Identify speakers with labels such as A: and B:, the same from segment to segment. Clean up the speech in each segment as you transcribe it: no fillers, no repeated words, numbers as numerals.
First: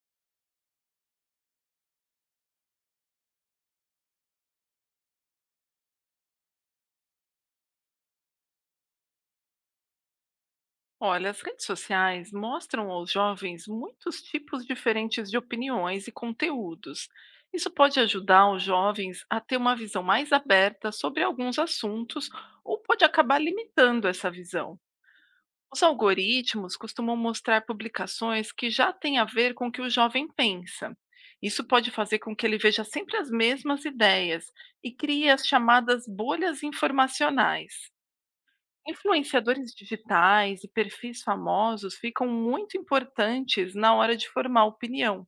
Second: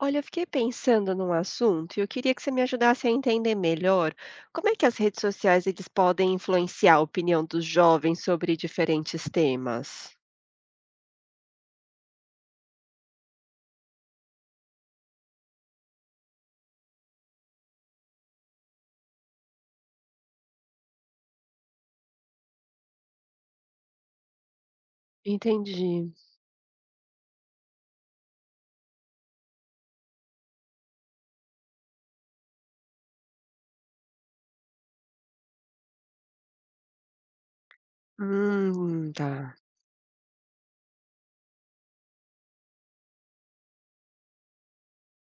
A: Olha, eu fiquei pensando num assunto e eu queria que você me ajudasse a entender melhor como é que as redes sociais eles podem influenciar a opinião dos jovens sobre diferentes temas.
B: Olha, as redes sociais mostram aos jovens muitos tipos diferentes de opiniões e conteúdos. Isso pode ajudar os jovens a ter uma visão mais aberta sobre alguns assuntos ou pode acabar limitando essa visão. Os
A: Entendi.
B: algoritmos costumam mostrar publicações que já têm a ver com o que o jovem pensa. Isso pode fazer com que ele veja sempre as mesmas ideias e crie as chamadas bolhas informacionais.
A: Tá.
B: Influenciadores digitais e perfis famosos ficam muito importantes na hora de formar opinião.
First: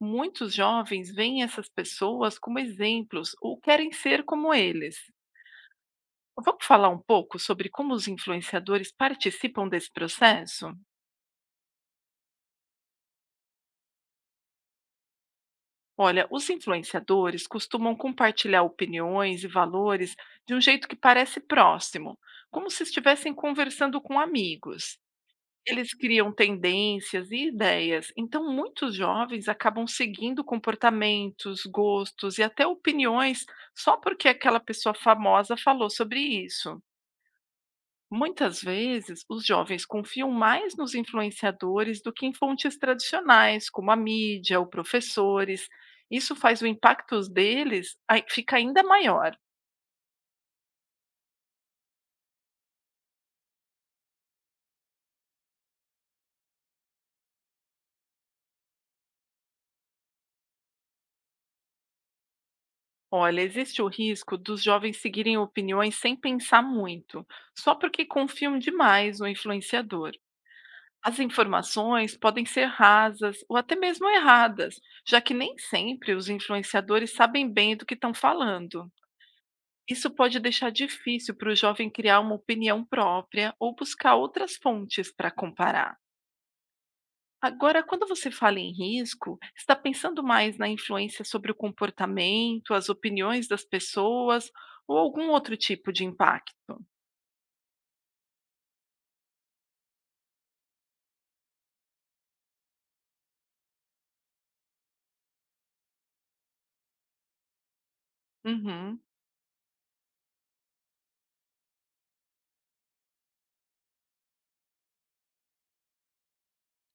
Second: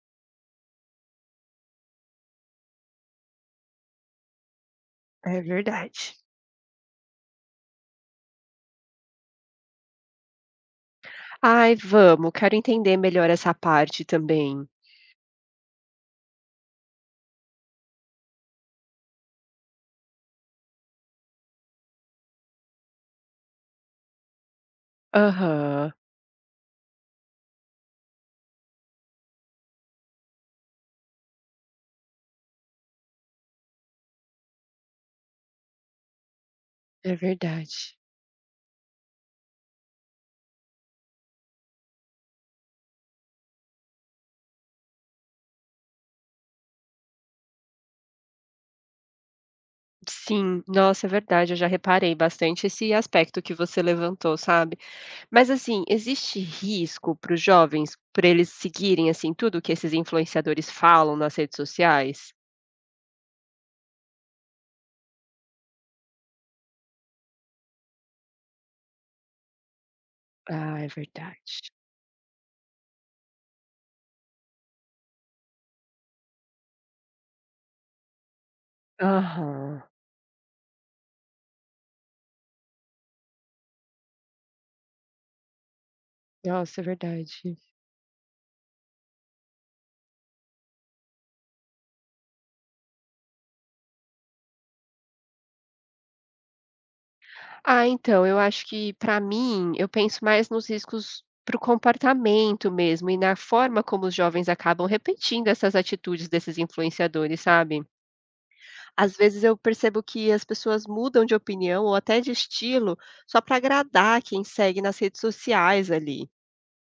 B: Muitos jovens veem essas pessoas como exemplos ou querem ser como eles.
A: É verdade.
B: Vamos falar um pouco sobre como os influenciadores participam desse processo?
A: Ai, vamos, quero entender melhor essa parte também.
B: Olha, os influenciadores costumam compartilhar opiniões e valores de um jeito que parece próximo, como se estivessem conversando com amigos.
A: Aham,
B: Eles criam tendências e ideias, então muitos jovens acabam seguindo comportamentos, gostos e até opiniões só porque aquela pessoa famosa falou sobre isso.
A: é verdade.
B: Muitas vezes, os jovens confiam mais nos influenciadores do que em fontes tradicionais, como a mídia ou professores. Isso faz o impacto deles fica ainda maior.
A: Sim, nossa, é verdade. Eu já reparei bastante esse aspecto que você levantou, sabe? Mas assim, existe risco para os jovens, para eles seguirem, assim, tudo o que esses influenciadores falam nas redes sociais?
B: Olha, existe o risco dos jovens seguirem opiniões sem pensar muito, só porque confiam demais no influenciador.
A: Ah, é
B: As
A: verdade.
B: informações podem ser rasas ou até mesmo erradas, já que nem sempre os influenciadores sabem bem do que estão falando.
A: Aham.
B: Isso pode deixar difícil para o jovem criar uma opinião própria ou buscar outras fontes para comparar.
A: Nossa, é verdade.
B: Agora, quando você fala em risco, está pensando mais na influência sobre o comportamento, as opiniões das pessoas ou algum outro tipo de impacto?
A: Ah, então, eu acho que para mim, eu penso mais nos riscos para o comportamento mesmo e na forma como os jovens acabam repetindo essas atitudes desses influenciadores, sabe.
B: Uhum.
A: Às vezes eu percebo que as pessoas mudam de opinião ou até de estilo só para agradar quem segue nas redes sociais ali.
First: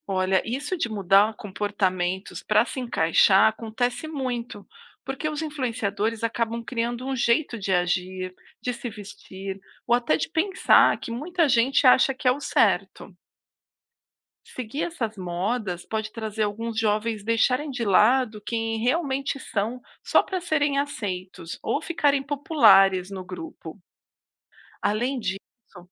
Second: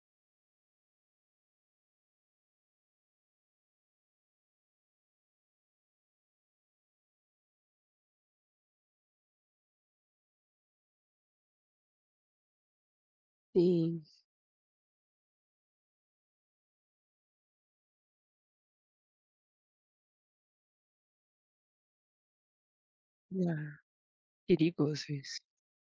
B: Olha, isso de mudar comportamentos para se encaixar acontece muito, porque os influenciadores acabam criando um jeito de agir, de se vestir, ou até de pensar que muita gente acha que é o certo.
A: Sim.
B: Seguir essas modas pode trazer alguns jovens deixarem de lado quem realmente são só para serem aceitos ou ficarem populares no grupo.
A: Ah, perigoso
B: Além disso,
A: isso.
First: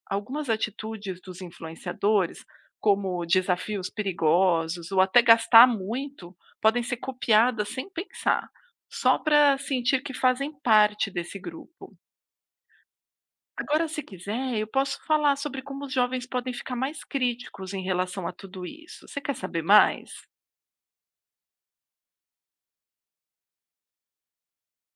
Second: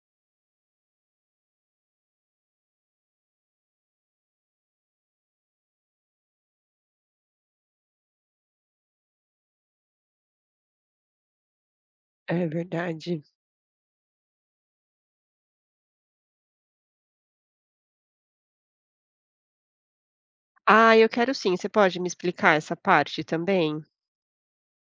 B: algumas atitudes dos influenciadores, como desafios perigosos ou até gastar muito, podem ser copiadas sem pensar, só para sentir que fazem parte desse grupo.
A: É verdade.
B: Agora, se quiser, eu posso falar sobre como os jovens podem ficar mais críticos em relação a tudo isso. Você quer saber mais?
A: Ah, eu quero sim. Você pode me explicar essa parte também?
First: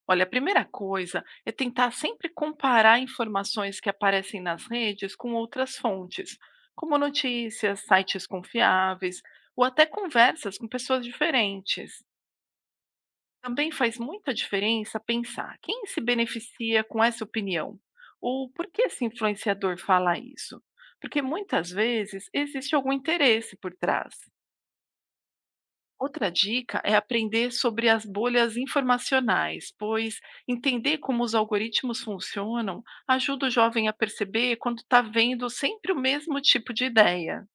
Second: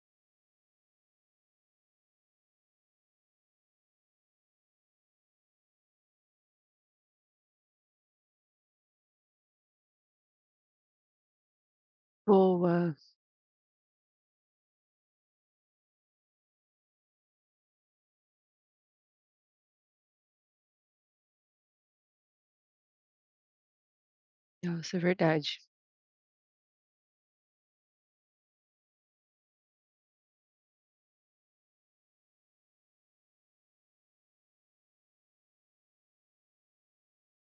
B: Olha, a primeira coisa é tentar sempre comparar informações que aparecem nas redes com outras fontes, como notícias, sites confiáveis ou até conversas com pessoas diferentes.
A: Boa.
B: Também faz muita diferença pensar quem se beneficia com essa opinião ou por que esse influenciador fala isso. Porque muitas vezes existe algum interesse por trás.
A: Nossa, é verdade.
B: Outra dica é aprender sobre as bolhas informacionais, pois entender como os algoritmos funcionam ajuda o jovem a perceber quando está vendo sempre o mesmo tipo de ideia.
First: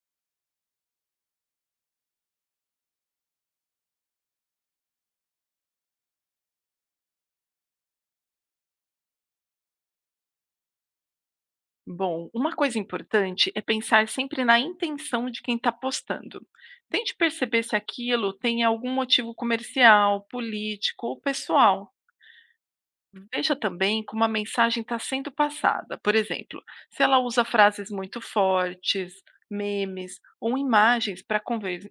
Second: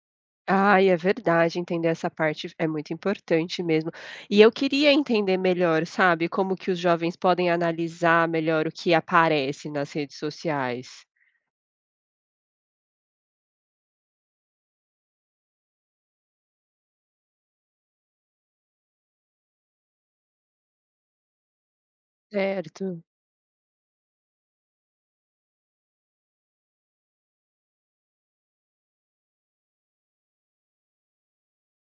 A: Ai, é verdade, entender essa parte é muito importante mesmo. E eu queria entender melhor, sabe, como que os jovens podem analisar melhor o que aparece nas redes sociais.
B: Bom, uma coisa importante é pensar sempre na intenção de quem está postando. Tente perceber se aquilo tem algum motivo comercial, político ou pessoal.
A: Certo.
B: Veja também como a mensagem está sendo passada. Por exemplo, se ela usa frases muito fortes, memes ou imagens para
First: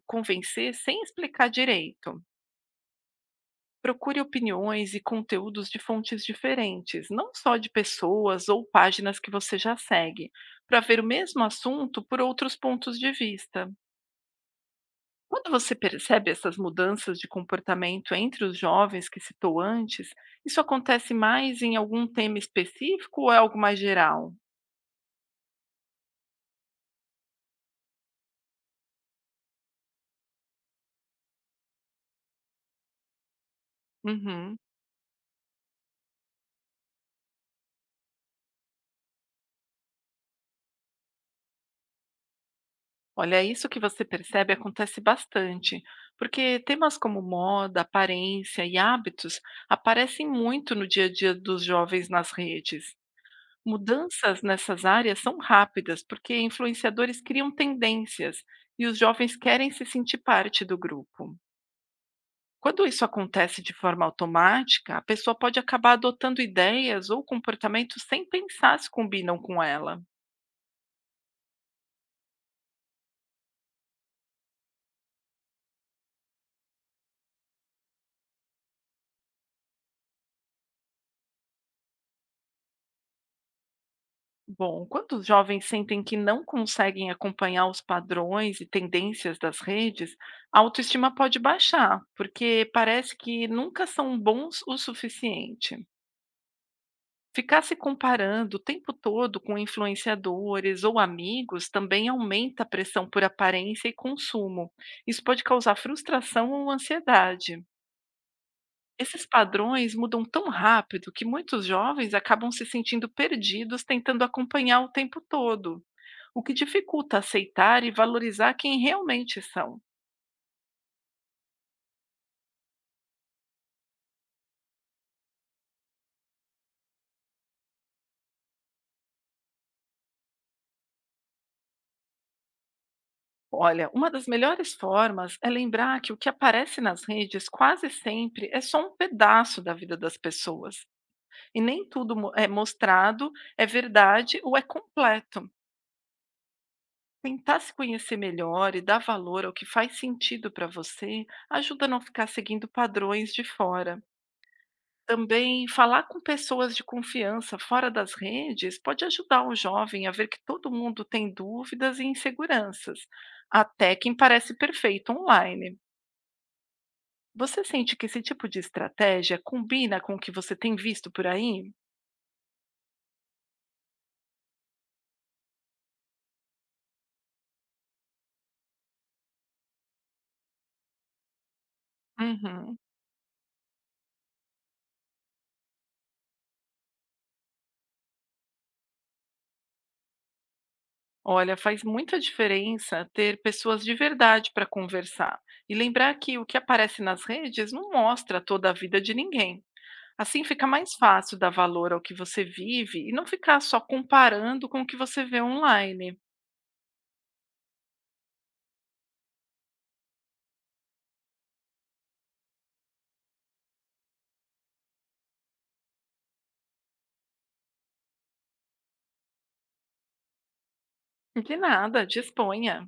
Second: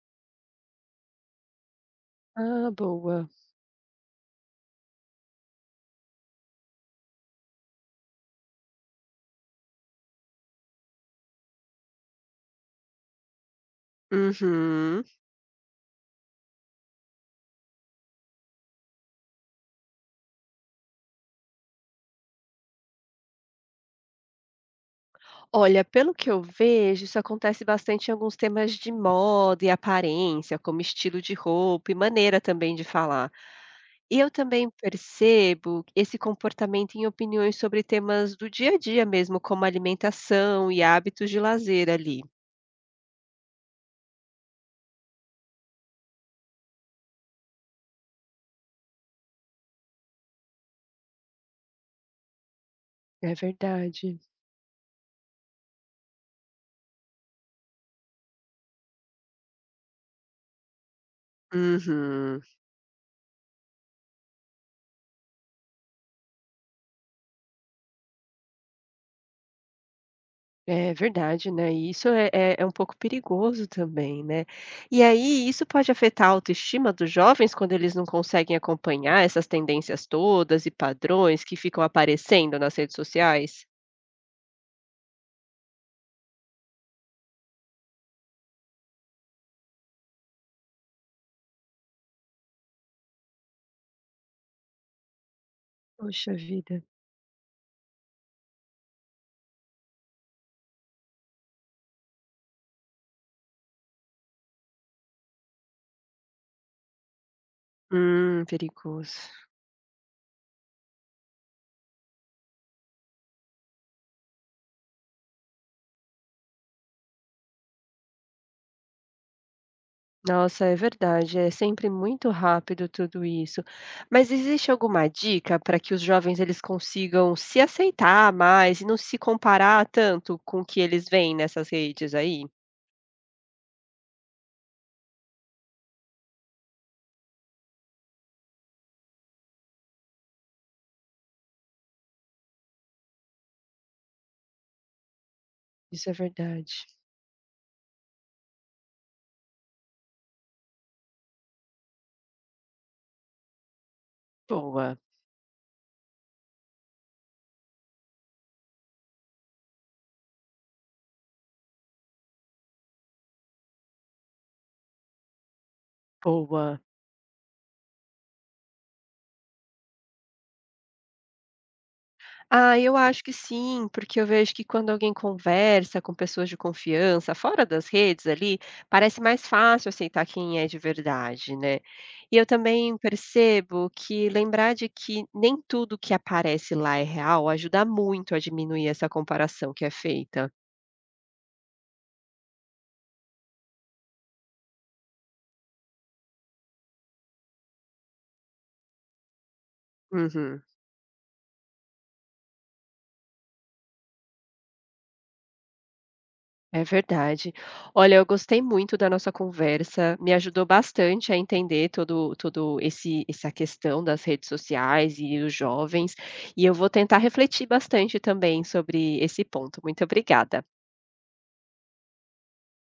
B: convencer sem explicar direito.
A: Ah, boa.
B: Procure opiniões e conteúdos de fontes diferentes, não só de pessoas ou páginas que você já segue, para ver o mesmo assunto por outros pontos de vista.
A: Uhum.
B: Quando você percebe essas mudanças de comportamento entre os jovens que citou antes, isso acontece mais em algum tema específico ou é algo mais geral?
A: Olha, pelo que eu vejo, isso acontece bastante em alguns temas de moda e aparência, como estilo de roupa e maneira também de falar. E eu
B: Uhum.
A: também percebo esse comportamento em opiniões sobre temas do dia a dia mesmo, como alimentação e hábitos de lazer ali.
B: Olha, isso que você percebe acontece bastante, porque temas como moda, aparência e hábitos aparecem muito no dia a dia dos jovens nas redes.
A: É verdade.
B: Mudanças nessas áreas são rápidas, porque influenciadores criam tendências e os jovens querem se sentir parte do grupo.
A: Uhum.
B: Quando isso acontece de forma automática, a pessoa pode acabar adotando ideias ou comportamentos sem pensar se combinam com ela.
A: É verdade, né, e isso é um pouco perigoso também, né. E aí isso pode afetar a autoestima dos jovens quando eles não conseguem acompanhar essas tendências todas e padrões que ficam aparecendo nas redes sociais?
B: Bom, quando os jovens sentem que não conseguem acompanhar os padrões e tendências das redes, a autoestima pode baixar, porque parece que nunca são bons o suficiente.
A: Poxa vida.
B: Ficar se comparando o tempo todo com influenciadores ou amigos também aumenta a pressão por aparência e consumo. Isso pode causar frustração ou ansiedade.
A: Perigoso.
B: Esses padrões mudam tão rápido que muitos jovens acabam se sentindo perdidos tentando acompanhar o tempo todo, o que dificulta aceitar e valorizar quem realmente são.
A: Nossa, é verdade, é sempre muito rápido tudo isso. Mas existe alguma dica para que os jovens eles consigam se aceitar mais e não se comparar tanto com o que eles veem nessas redes aí?
B: Olha, uma das melhores formas é lembrar que o que aparece nas redes quase sempre é só um pedaço da vida das pessoas. E nem é mostrado, é verdade ou é completo.
A: Isso é verdade.
B: Tentar se conhecer melhor e dar valor ao que faz sentido para você ajuda a não ficar seguindo padrões de fora.
A: Boa,
B: Também falar com pessoas de confiança fora das redes pode ajudar o jovem a ver que todo mundo tem dúvidas e inseguranças, até quem parece perfeito online.
A: boa.
B: Você sente que esse tipo de estratégia combina com o que você tem visto por aí?
A: Ah, eu acho que sim, porque eu vejo que quando alguém conversa com pessoas de confiança, fora das redes ali, parece mais fácil aceitar quem é de verdade, né. E eu
B: Uhum.
A: também percebo que lembrar de que nem tudo que aparece lá é real ajuda muito a diminuir essa comparação que é feita.
B: Olha, faz muita diferença ter pessoas de verdade para conversar e lembrar que o que aparece nas redes não mostra toda a vida de ninguém. Assim
A: Uhum.
B: fica mais fácil dar valor ao que você vive e não ficar só comparando com o que você vê online.
A: É verdade. Olha, eu gostei muito da nossa conversa, me ajudou bastante a entender todo esse essa questão das redes sociais e os jovens, e eu vou tentar refletir bastante também sobre esse ponto. Muito obrigada.
B: De nada, disponha.